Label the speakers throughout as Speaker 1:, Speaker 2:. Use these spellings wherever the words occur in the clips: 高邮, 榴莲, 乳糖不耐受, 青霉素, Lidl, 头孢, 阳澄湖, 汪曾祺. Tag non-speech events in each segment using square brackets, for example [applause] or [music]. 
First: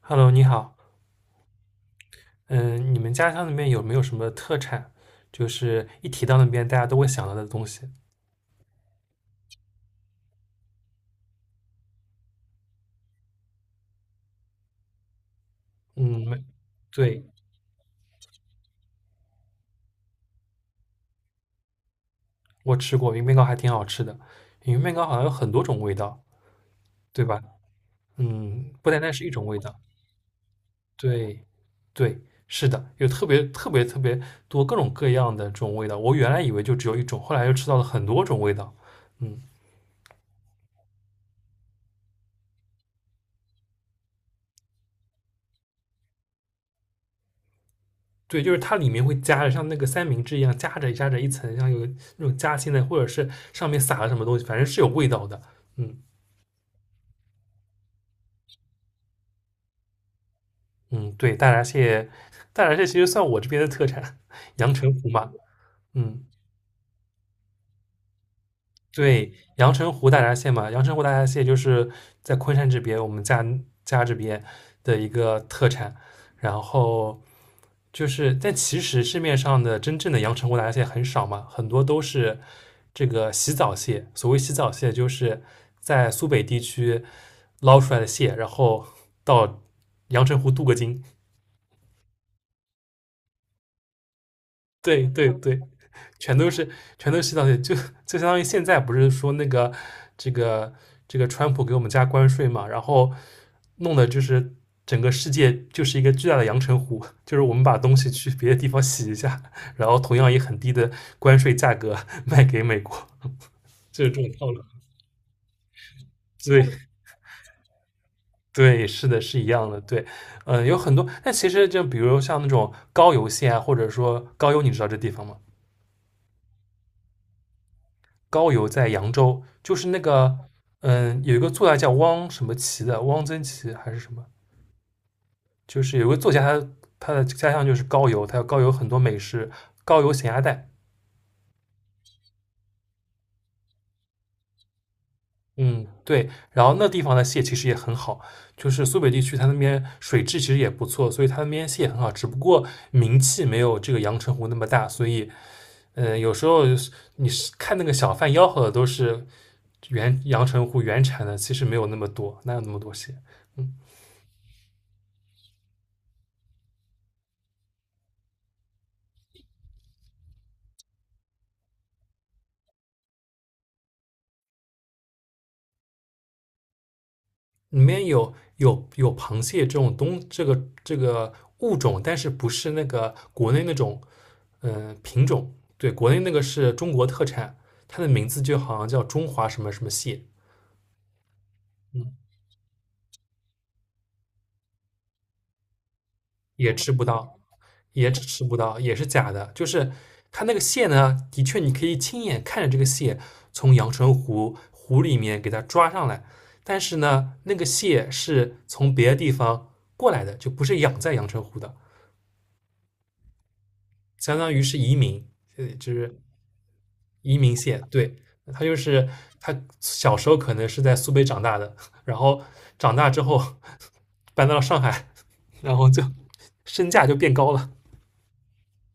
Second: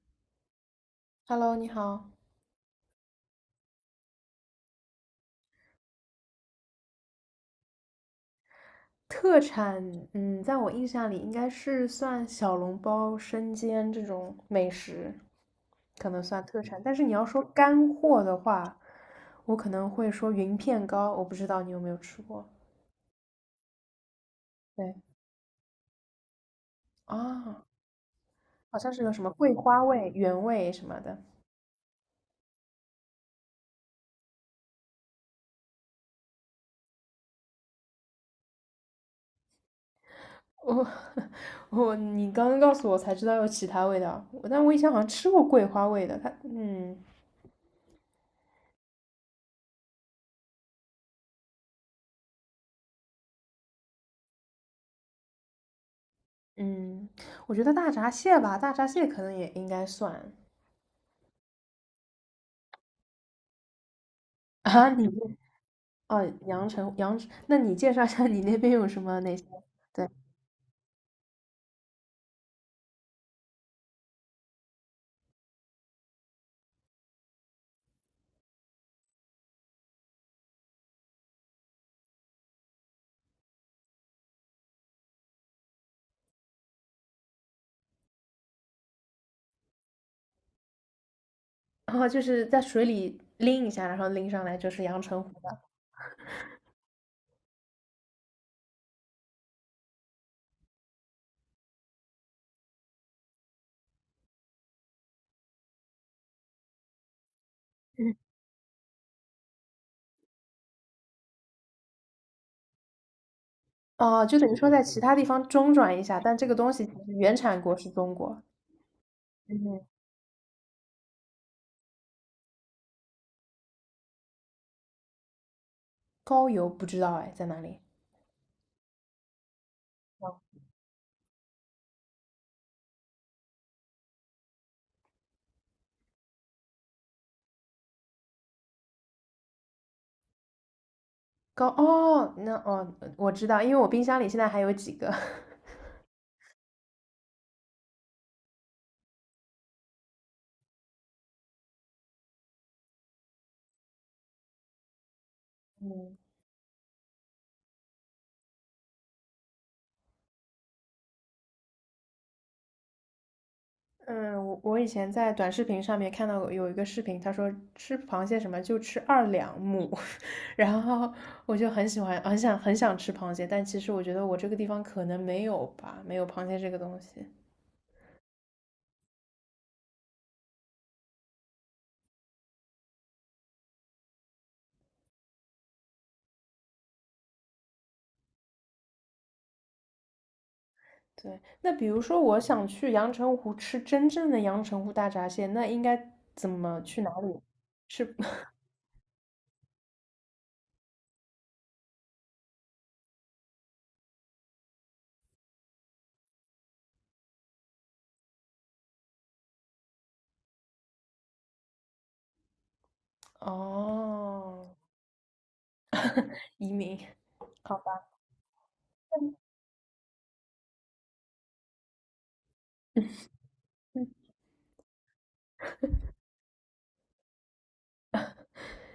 Speaker 1: Hello，你好，
Speaker 2: Hello，你好。
Speaker 1: 嗯，你们家乡那边有没有什么特产？就是一提到那边，大家都会想到的东西。
Speaker 2: 特产，在我印象里应该是算小笼包、生煎这种美食，可能
Speaker 1: 嗯，没，
Speaker 2: 算特产。但是你
Speaker 1: 对，
Speaker 2: 要说干货的话，我可能会说云片糕，我不知道你有没有吃过。
Speaker 1: 我吃过云面糕，还挺好吃的。云面
Speaker 2: 对，
Speaker 1: 糕好像有很多种味道，对吧？
Speaker 2: 啊，好
Speaker 1: 不
Speaker 2: 像
Speaker 1: 单
Speaker 2: 是
Speaker 1: 单
Speaker 2: 有什
Speaker 1: 是
Speaker 2: 么
Speaker 1: 一种
Speaker 2: 桂
Speaker 1: 味道。
Speaker 2: 花味、原味什么的。
Speaker 1: 对，对，是的，有特别多各种各样的这种味道。我原来以为就只有一种，后来又吃到了很多种味道。嗯。
Speaker 2: 我 [laughs] 我你刚刚告诉我才知道有其他味道，但我以前好像吃过桂花味的。它，嗯
Speaker 1: 对，就是它里面会夹着像那个三明治一样夹着一层，像有那种夹心的，或者是上面撒了什么东西，反正是有味道的。嗯
Speaker 2: 嗯，我觉得大闸蟹吧，大闸蟹可能也应该算。
Speaker 1: 嗯，对，大闸蟹，大闸蟹其实算我这边的特产，阳
Speaker 2: 啊，
Speaker 1: 澄
Speaker 2: 你
Speaker 1: 湖嘛。
Speaker 2: 们
Speaker 1: 嗯，
Speaker 2: 哦，阳澄阳澄，那你介绍一下你那边有什么
Speaker 1: 对，
Speaker 2: 那些？
Speaker 1: 阳澄
Speaker 2: 对，
Speaker 1: 湖大闸蟹嘛，阳澄湖大闸蟹就是在昆山这边，我们家这边的一个特产。然后就是，但其实市面上的真正的阳澄湖大闸蟹很少嘛，很多都是这个洗澡蟹。所谓洗澡蟹，就是在苏北地区捞出来的蟹，然后到阳澄湖镀个金。
Speaker 2: 然后就是在水里拎一下，然后拎上来就是阳
Speaker 1: 对
Speaker 2: 澄
Speaker 1: 对
Speaker 2: 湖
Speaker 1: 对，
Speaker 2: 的。
Speaker 1: 全都是全都是洗澡就相当于现在不是说那个这个这个川普给我们加关税嘛，然后弄的就是整个世界就是一个巨大的阳澄湖，[laughs] 就是我们把东西
Speaker 2: 嗯
Speaker 1: 去别的地方洗一下，然后同样以很低的关税价格 [laughs] 卖给美国，[laughs] 就是这
Speaker 2: 哦，
Speaker 1: 种
Speaker 2: 就等
Speaker 1: 套
Speaker 2: 于
Speaker 1: 路。
Speaker 2: 说在其他地方中转一下，但这个
Speaker 1: 对
Speaker 2: 东西其实原产国是中国。
Speaker 1: 对，是的，是一样的。
Speaker 2: 嗯，
Speaker 1: 对，嗯，有很多，但其实就比如像那种高邮县啊，或者说高邮，你知道这地方吗？
Speaker 2: 高邮不知道哎，在哪里？
Speaker 1: 高邮在扬州，就是那个
Speaker 2: 哦，
Speaker 1: 有一个作家叫汪什么琪的，汪曾祺还是什么，就是有一个作家他的家乡就是高邮，他有高邮很多美食，高邮咸鸭蛋，
Speaker 2: 高哦，那哦，我知道，因为我冰箱里现在还有几个。[laughs]
Speaker 1: 嗯，对，然后那地方的蟹其实也很好，就是苏北地区它那边水质其实也不错，所以它那边蟹也很好，只不过名气没有这个阳澄湖那么大，所以
Speaker 2: 嗯
Speaker 1: 有时候你是看那个小贩吆喝的都是原阳澄湖原产的，其实没有那么多，哪有那么多蟹。嗯，
Speaker 2: 嗯，我以前在短视频上面看到有一个视频，他说吃螃蟹什么就吃2两母，[laughs] 然后我就很喜欢，很想很想吃螃蟹，但其实我觉得我这个地方可能没有吧，没有螃蟹这个东西。
Speaker 1: 里面有螃蟹这种东这个这个物种，但是不是那个国内那种品种？对，国内那个是中国特产，它的名字就好像叫中华什么什么蟹，
Speaker 2: 对，那比如
Speaker 1: 嗯，
Speaker 2: 说我想去阳澄湖吃真正的阳澄湖大闸蟹，那应该怎
Speaker 1: 也
Speaker 2: 么
Speaker 1: 吃
Speaker 2: 去
Speaker 1: 不
Speaker 2: 哪
Speaker 1: 到，
Speaker 2: 里吃？
Speaker 1: 也
Speaker 2: 是。
Speaker 1: 只吃
Speaker 2: [laughs]
Speaker 1: 不到，也是假的。就是它那个蟹呢，的确你可以亲眼看着这个蟹从阳澄湖湖里面给它抓上来，但是呢，那个蟹是从别的地方过来的，就不是养在阳澄湖的。相当于
Speaker 2: 哦，
Speaker 1: 是移民，呃就是
Speaker 2: 移民，
Speaker 1: 移民
Speaker 2: 好
Speaker 1: 蟹，
Speaker 2: 吧。
Speaker 1: 对，他就是他小时候可能是在苏北长大的，然后长大之后 [laughs]
Speaker 2: 嗯
Speaker 1: 搬到了上海，然后就身价就变高了。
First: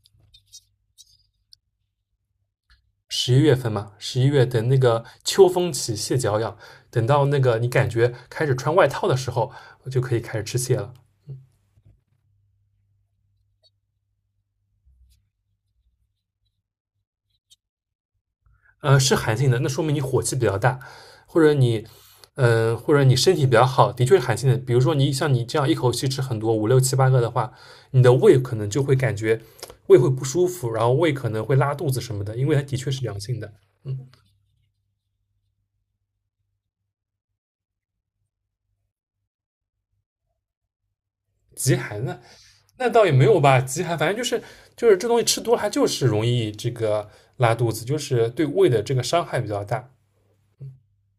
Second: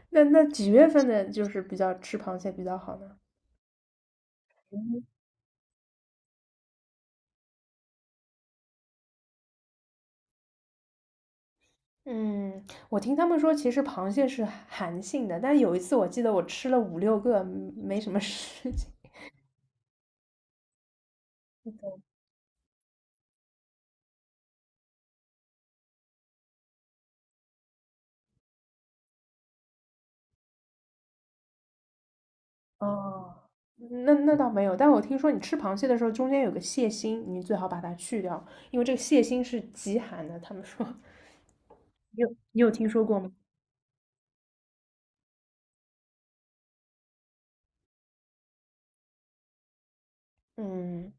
Speaker 2: 那几月份的就是比较吃螃蟹比较好呢？
Speaker 1: 11月份嘛，十一月等那个秋风起，蟹脚痒，等到那个你感觉开始穿外套的时候，就可以开始吃蟹了。
Speaker 2: 嗯，我听他们说，其实螃蟹是寒性的，但有一次我记得我吃了五六个，没什么事情。
Speaker 1: 是寒性的，那说明你火气比较大，或者你，
Speaker 2: [laughs]
Speaker 1: 或者你身体比较好，的确是寒性的。比如说你像你这样一口气吃很多五六七八个的话，你的胃可能就会感觉胃会不舒服，然后胃可能会拉肚子什么的，因为它的确是凉
Speaker 2: 哦，
Speaker 1: 性的。
Speaker 2: 那倒没有，但我听说你吃螃蟹的时候，中间有个蟹心，你最好把它去掉，因为这个蟹心是极寒的。他们说，[laughs]
Speaker 1: 极寒呢，
Speaker 2: 你有
Speaker 1: 那
Speaker 2: 听说
Speaker 1: 倒也
Speaker 2: 过
Speaker 1: 没
Speaker 2: 吗？
Speaker 1: 有吧，极寒反正就是这东西吃多了，它就是容易这个拉肚子，就是对胃的这个伤害比较大。
Speaker 2: 嗯，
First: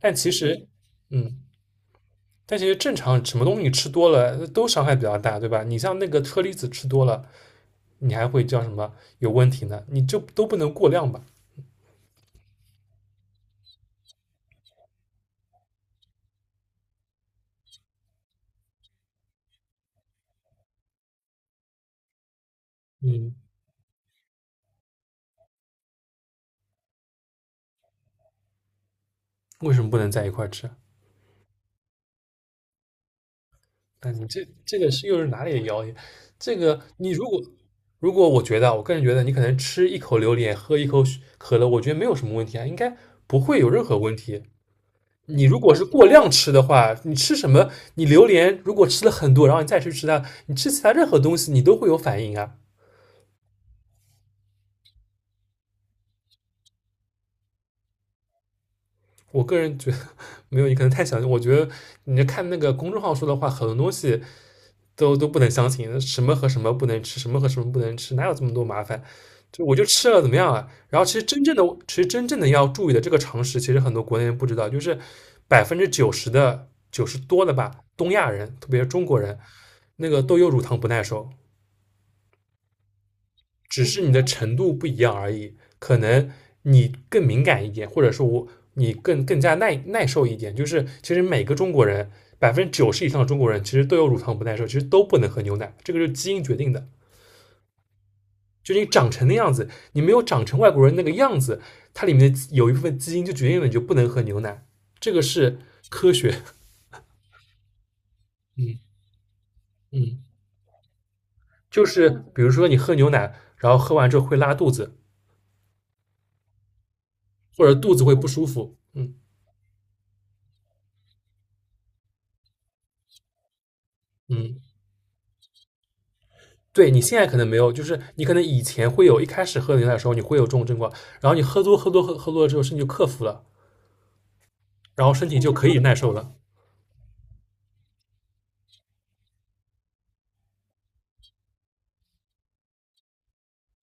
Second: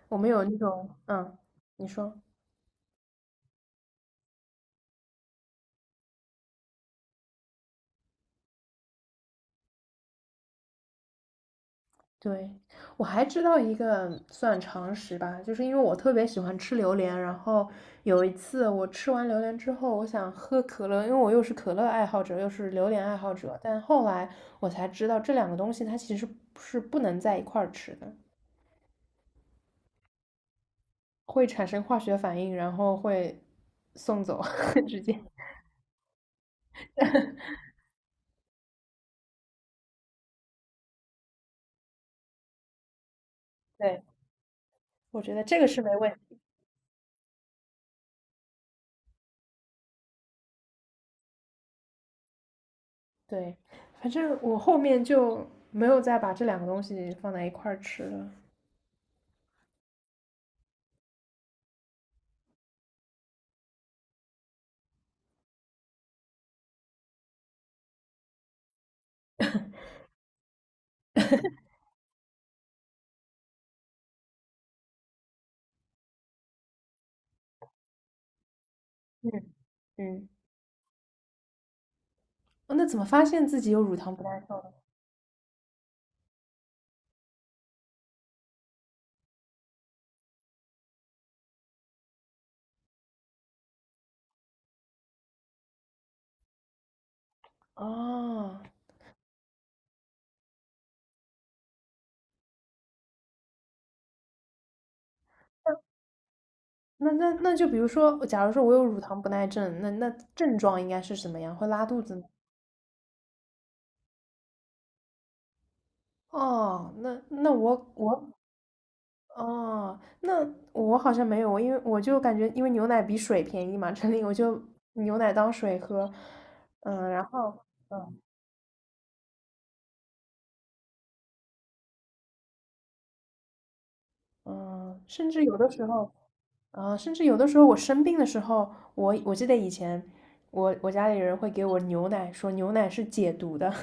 Speaker 1: 但
Speaker 2: 我们
Speaker 1: 其
Speaker 2: 有那
Speaker 1: 实，
Speaker 2: 种，
Speaker 1: 嗯，
Speaker 2: 你说。
Speaker 1: 但其实正常什么东西吃多了都伤害比较大，对吧？你像那个车厘子吃多了，你还会叫什么有问题呢？你就都不能过量吧？
Speaker 2: 对，我还知道一个算常识吧，就是因为我特别喜欢吃榴莲，然后有一次我吃完榴莲之后，我想喝可乐，因为我又是可乐爱好者，又是榴莲爱好
Speaker 1: 嗯，
Speaker 2: 者，但后来我才知道这两个东西它其实是不能在一块儿吃的，
Speaker 1: 为什么不能在一块儿吃？
Speaker 2: 会产生化学反应，然后会
Speaker 1: 那
Speaker 2: 送
Speaker 1: 你
Speaker 2: 走，
Speaker 1: 这这
Speaker 2: [laughs]
Speaker 1: 个
Speaker 2: 直
Speaker 1: 是又
Speaker 2: 接。
Speaker 1: 是哪里的谣言？这个你如果我觉得啊我个人觉得你可能吃一口榴莲，喝一口可乐，我觉得没有什么问题啊，应该不会有任何
Speaker 2: 对，
Speaker 1: 问题。
Speaker 2: 我觉得
Speaker 1: 你如
Speaker 2: 这个
Speaker 1: 果
Speaker 2: 是
Speaker 1: 是
Speaker 2: 没
Speaker 1: 过
Speaker 2: 问
Speaker 1: 量
Speaker 2: 题。
Speaker 1: 吃的话，你吃什么？你榴莲如果吃了很多，然后你再去吃它，你吃其他任何东西，你都会有反应啊。
Speaker 2: 对，反正我后面就没有再把这两个东西放在一块儿吃了。
Speaker 1: 我个人觉得没有，你可能太相信。我觉得你看那个公众号说的话，很多东西都不能相信，什么和什么不能吃，什么和什么不能吃，哪有这么多麻烦？就我就吃了怎么样啊？然后其实真正的，其实真正的要注意的这个常识，其实很多国内人不知道，就是百分之九十的90多的吧，东亚人，特别是中国人，
Speaker 2: 嗯
Speaker 1: 那个
Speaker 2: 嗯。
Speaker 1: 都有乳糖不耐受，
Speaker 2: 哦，那怎么发现自己有
Speaker 1: 只
Speaker 2: 乳
Speaker 1: 是你
Speaker 2: 糖
Speaker 1: 的
Speaker 2: 不耐
Speaker 1: 程
Speaker 2: 受呢？
Speaker 1: 度不一样而已。可能你更敏感一点，或者说我你更加耐受一点。就是其实每个中国人90%以上的中国人其实都有乳糖不耐受，其实都不能喝牛奶，这个就是基因决定的。
Speaker 2: 哦，
Speaker 1: 就你长成的样子，你没有长成外国人那个样子，它里面的有一部分基因就决定了你就不能喝牛奶。这个是，
Speaker 2: 那就比如说，假如说我
Speaker 1: 嗯
Speaker 2: 有乳糖不耐症，那
Speaker 1: 嗯，
Speaker 2: 症状应该是什么样？会
Speaker 1: 就
Speaker 2: 拉肚
Speaker 1: 是
Speaker 2: 子吗？
Speaker 1: 比如说你喝牛奶，然后喝完之后会拉肚子，
Speaker 2: 哦，
Speaker 1: 或者肚子会不舒服，嗯
Speaker 2: 那我好像没有，因为我就感觉因为牛奶比水便宜嘛，这里我
Speaker 1: 嗯。
Speaker 2: 就牛奶当水喝，
Speaker 1: 对你现
Speaker 2: 然
Speaker 1: 在可能
Speaker 2: 后
Speaker 1: 没有，就是
Speaker 2: 嗯
Speaker 1: 你可能以前会有，一开始喝牛奶的时候你会有这种症状，然后你喝多了之后，身体就克服了，
Speaker 2: 嗯，
Speaker 1: 然后身
Speaker 2: 甚
Speaker 1: 体
Speaker 2: 至
Speaker 1: 就
Speaker 2: 有
Speaker 1: 可
Speaker 2: 的
Speaker 1: 以
Speaker 2: 时
Speaker 1: 耐受
Speaker 2: 候。
Speaker 1: 了
Speaker 2: 啊，甚至有的时候我生病的时候，我记得以前我家里人会给我牛奶，说牛奶是解毒的。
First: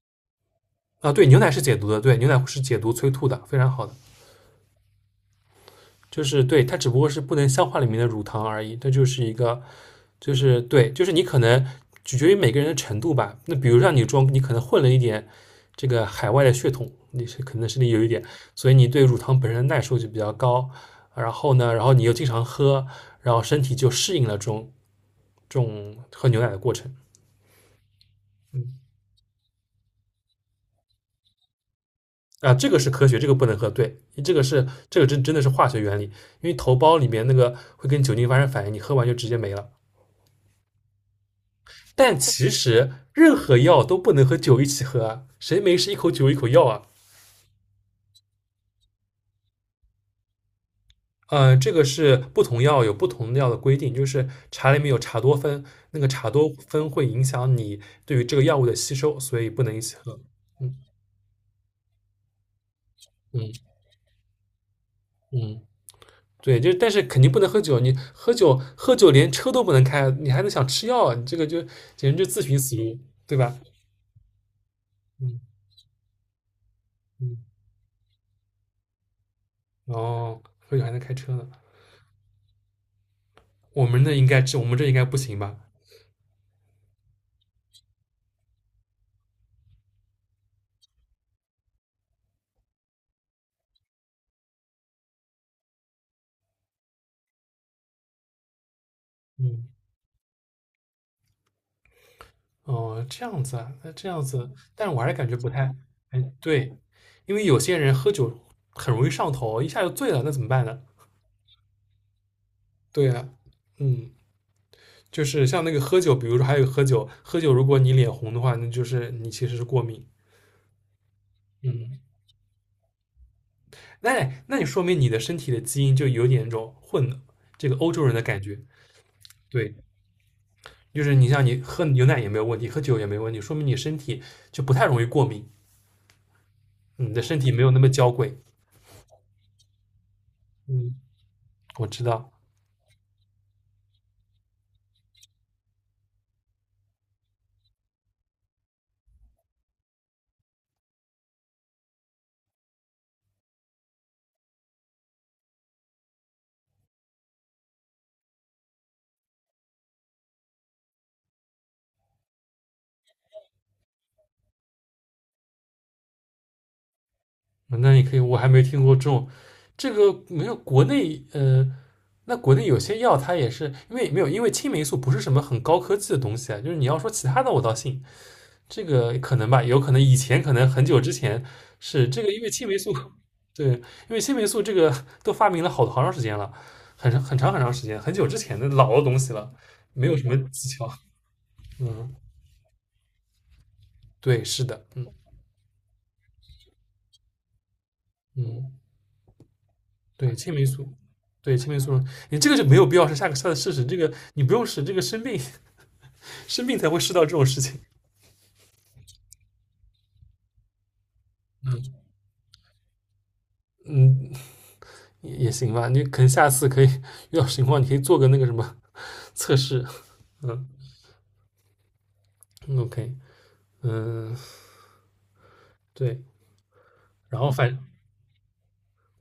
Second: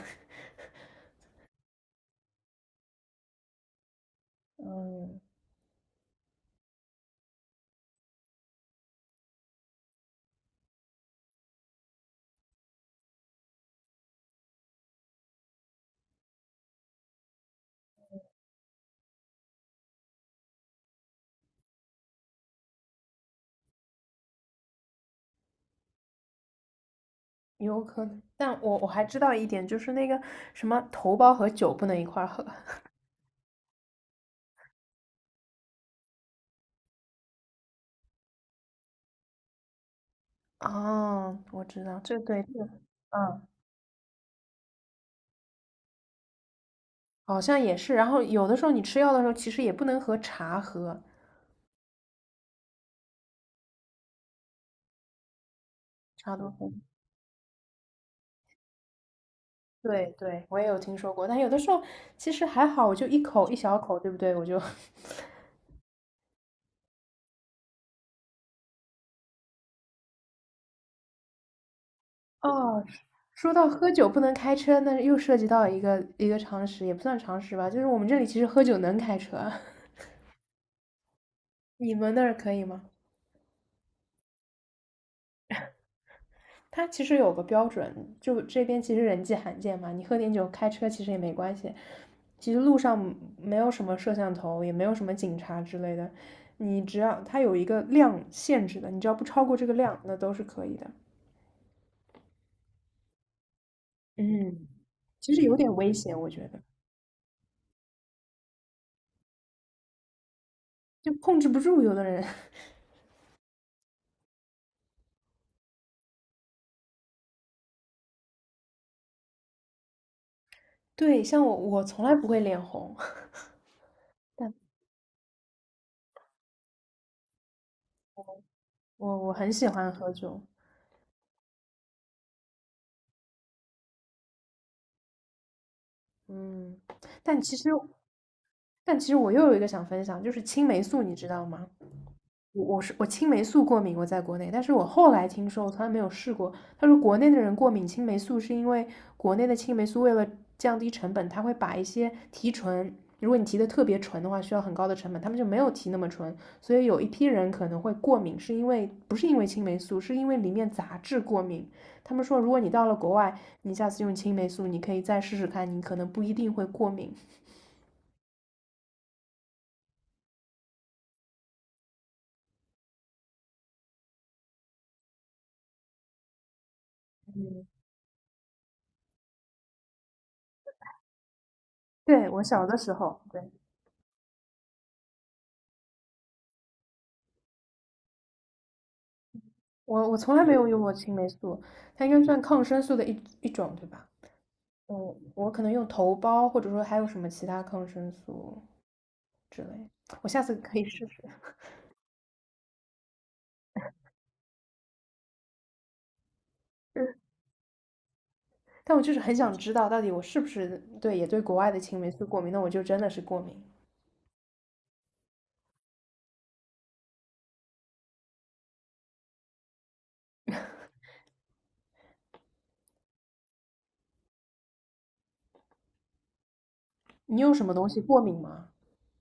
Speaker 1: 啊。对，牛奶是解毒的，对，牛奶是解毒催吐的，非常好的。
Speaker 2: [laughs] 嗯，
Speaker 1: 就是对，它只不过是不能消化里面的乳糖而已，它就是一个，就是对，就是你可能取决于每个人的程度吧。那比如让你装，你可能混了一点这个海外的血统，你是可能身体有一点，所以你对乳糖本身的耐受就比较高。然后呢，然后你又经常喝，然后身体就适应了这种喝牛奶的过程。
Speaker 2: 有可能，但
Speaker 1: 嗯
Speaker 2: 我还知道一点，就是那个什么头孢和酒不能一块儿喝。
Speaker 1: 啊，这个是科学，这个不能喝。对，这个真的是化学原理，因为头孢里面那个会跟酒精发生反应，你喝完就直接没了。
Speaker 2: [laughs] 哦，我知道，这
Speaker 1: 但
Speaker 2: 对
Speaker 1: 其
Speaker 2: 这个
Speaker 1: 实任
Speaker 2: 嗯，
Speaker 1: 何药都不能和酒一起喝啊，谁没事一口酒一口药啊？
Speaker 2: 好像也是。然后有的时候你吃药的时候，其实也不能和茶喝，
Speaker 1: 嗯，这个是不同药有不同的药的规定，就是茶里面有茶多酚，那个茶
Speaker 2: 茶
Speaker 1: 多
Speaker 2: 多喝。
Speaker 1: 酚会影响你对于这个药物的吸收，所以不能一起
Speaker 2: 对
Speaker 1: 喝。
Speaker 2: 对，我也
Speaker 1: 嗯
Speaker 2: 有听说过，但有的时候其实还好，我就一口
Speaker 1: 嗯
Speaker 2: 一小口，对不对？我就。 [laughs]
Speaker 1: 嗯，对，就是但是肯定不能喝酒，你喝酒连车都不能开，你还能想吃药啊？你这个就简直就自寻死
Speaker 2: 哦，
Speaker 1: 路，对吧？
Speaker 2: 说到喝酒不能开车，那又涉
Speaker 1: 嗯
Speaker 2: 及到一个常识，也不算
Speaker 1: 嗯，
Speaker 2: 常识吧，就是我们这里其实喝酒能开车，
Speaker 1: 哦，喝酒还能开车呢，
Speaker 2: [laughs] 你们那儿可以吗？
Speaker 1: 我们这应该不行吧？
Speaker 2: 它其实有个标准，就这边其实人迹罕见嘛，你喝点酒开车其实也没关系。其实路上没有什么摄像头，也没有什么警察之类的，你只要它有一个量限制的，你只要不超过
Speaker 1: 嗯。
Speaker 2: 这个量，那都是可以的。
Speaker 1: 哦，这样子啊，那这样子，
Speaker 2: 嗯，
Speaker 1: 但是我还是感
Speaker 2: 其
Speaker 1: 觉
Speaker 2: 实
Speaker 1: 不
Speaker 2: 有
Speaker 1: 太，
Speaker 2: 点危险，
Speaker 1: 哎，
Speaker 2: 我觉得
Speaker 1: 对，因为有些人喝酒很容易上头，一下就醉了，那怎么办呢？
Speaker 2: 就控制不住有的人。[laughs]
Speaker 1: 对啊，嗯，就是像那个喝酒，比如说还有喝酒，喝酒如果你脸红的话，那就是你其实是过敏。
Speaker 2: 对，像我，我
Speaker 1: 嗯，
Speaker 2: 从来不会脸红，[laughs]
Speaker 1: 那
Speaker 2: 但
Speaker 1: 那你说明你的身体的基因就有点那种混这个欧洲人的感觉。
Speaker 2: 我很喜
Speaker 1: 对，
Speaker 2: 欢喝酒，
Speaker 1: 就是你像你喝牛奶也没有问题，喝酒也没问题，说明你身体就不太容易过敏，
Speaker 2: 嗯，
Speaker 1: 你的身
Speaker 2: 但
Speaker 1: 体
Speaker 2: 其
Speaker 1: 没有
Speaker 2: 实
Speaker 1: 那么娇贵。
Speaker 2: 但其实我又有一个想分享，就是青霉
Speaker 1: 嗯，
Speaker 2: 素，你知道吗？
Speaker 1: 我知道。
Speaker 2: 我青霉素过敏，我在国内，但是我后来听说，我从来没有试过。他说国内的人过敏青霉素是因为国内的青霉素为了降低成本，他会把一些提纯，如果你提的特别纯的话，需要很高的成本，他们就没有提那么纯，所以有一批人可能会过敏，是因为不是因为青霉素，是因为里面杂质过敏。他们说，如果你到了国外，你下次用青霉素，你可以再试试看，你可能不一定会过敏。
Speaker 1: 那你可以，我还没听过这种，这个没有国内，那国内有些药它也是因为没有，因为青霉素不是什么很高科技的东西啊，就是你要说其他的我倒信，这个可能吧，有可能以前可能很久之前是这
Speaker 2: 对，
Speaker 1: 个，因
Speaker 2: 我
Speaker 1: 为青
Speaker 2: 小
Speaker 1: 霉
Speaker 2: 的
Speaker 1: 素，
Speaker 2: 时候，
Speaker 1: [laughs]
Speaker 2: 对。
Speaker 1: 对，因为青霉素这个都发明了好长时间了，很长很长很长时间，很久之前的老的东西了，没
Speaker 2: 我
Speaker 1: 有
Speaker 2: 我
Speaker 1: 什么
Speaker 2: 从来没有
Speaker 1: 技
Speaker 2: 用
Speaker 1: 巧，
Speaker 2: 过青霉素，它应
Speaker 1: 嗯，
Speaker 2: 该算抗生素的一种，对吧？
Speaker 1: 对，是的，嗯
Speaker 2: 嗯，我可能用头孢，或者说还有什么其他抗生素
Speaker 1: 嗯。
Speaker 2: 之类，我
Speaker 1: 对，
Speaker 2: 下
Speaker 1: 青
Speaker 2: 次
Speaker 1: 霉
Speaker 2: 可以
Speaker 1: 素，
Speaker 2: 试试。
Speaker 1: 对青霉素，你这个就没有必要是下次试试，这个你不用试，这个生病 [laughs] 生病才会试到这种事情。
Speaker 2: 但我就是很想知道，到底我是不是对国外的
Speaker 1: 嗯
Speaker 2: 青霉素过敏？那我就真的是过敏。
Speaker 1: 嗯，也行吧，你可能下次可以遇到情况，你可以做个那个什么测试。嗯嗯，OK，嗯，对，然
Speaker 2: 你
Speaker 1: 后
Speaker 2: 用什么
Speaker 1: 反
Speaker 2: 东西过敏吗？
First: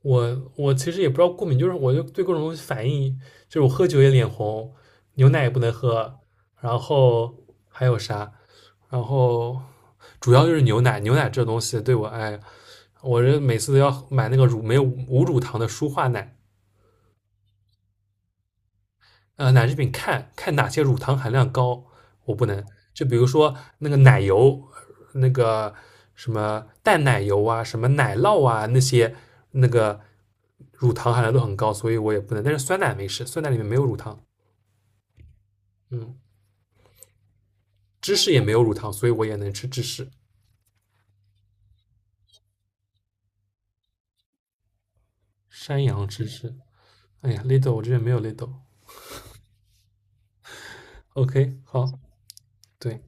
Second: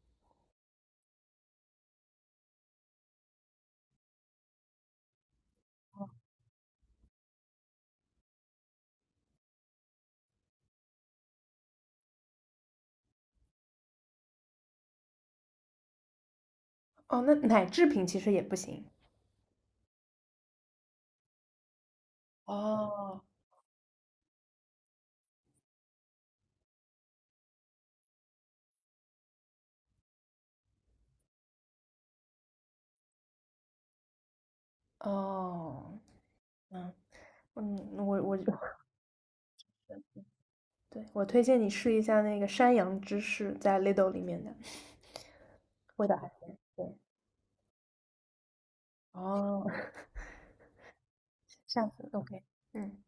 Speaker 1: 我其实也不知道过敏，就是我就对各种东西反应，就是我喝酒也脸红，牛奶也不能喝，然后还有啥，然后主要就是牛奶，牛奶这东西对我哎我这每次都要买那个乳没有无乳糖的舒化奶，
Speaker 2: 哦，那奶制品其实也不行。
Speaker 1: 奶制品看看哪些乳糖含量高，我不能。就比
Speaker 2: 哦，
Speaker 1: 如说那个奶油，那个什么淡奶油啊，什么奶酪啊，那些那个乳糖含量都很高，所以我也不能。但是酸奶没事，酸奶里面没有乳糖，
Speaker 2: 哦，
Speaker 1: 嗯，
Speaker 2: 嗯嗯，
Speaker 1: 芝
Speaker 2: 我
Speaker 1: 士
Speaker 2: 我
Speaker 1: 也
Speaker 2: 就。
Speaker 1: 没有乳糖，所以我也能吃芝士。
Speaker 2: [laughs] 对我推荐你试一下那个山羊芝士，在 Lidl 里面的，
Speaker 1: 山羊
Speaker 2: 味道
Speaker 1: 芝
Speaker 2: 还
Speaker 1: 士，
Speaker 2: 行。对，
Speaker 1: 哎呀，Lidl e 我这边没有 Lidl。e
Speaker 2: 哦
Speaker 1: OK，
Speaker 2: 这
Speaker 1: 好，
Speaker 2: 样次 OK，
Speaker 1: 对，
Speaker 2: 嗯，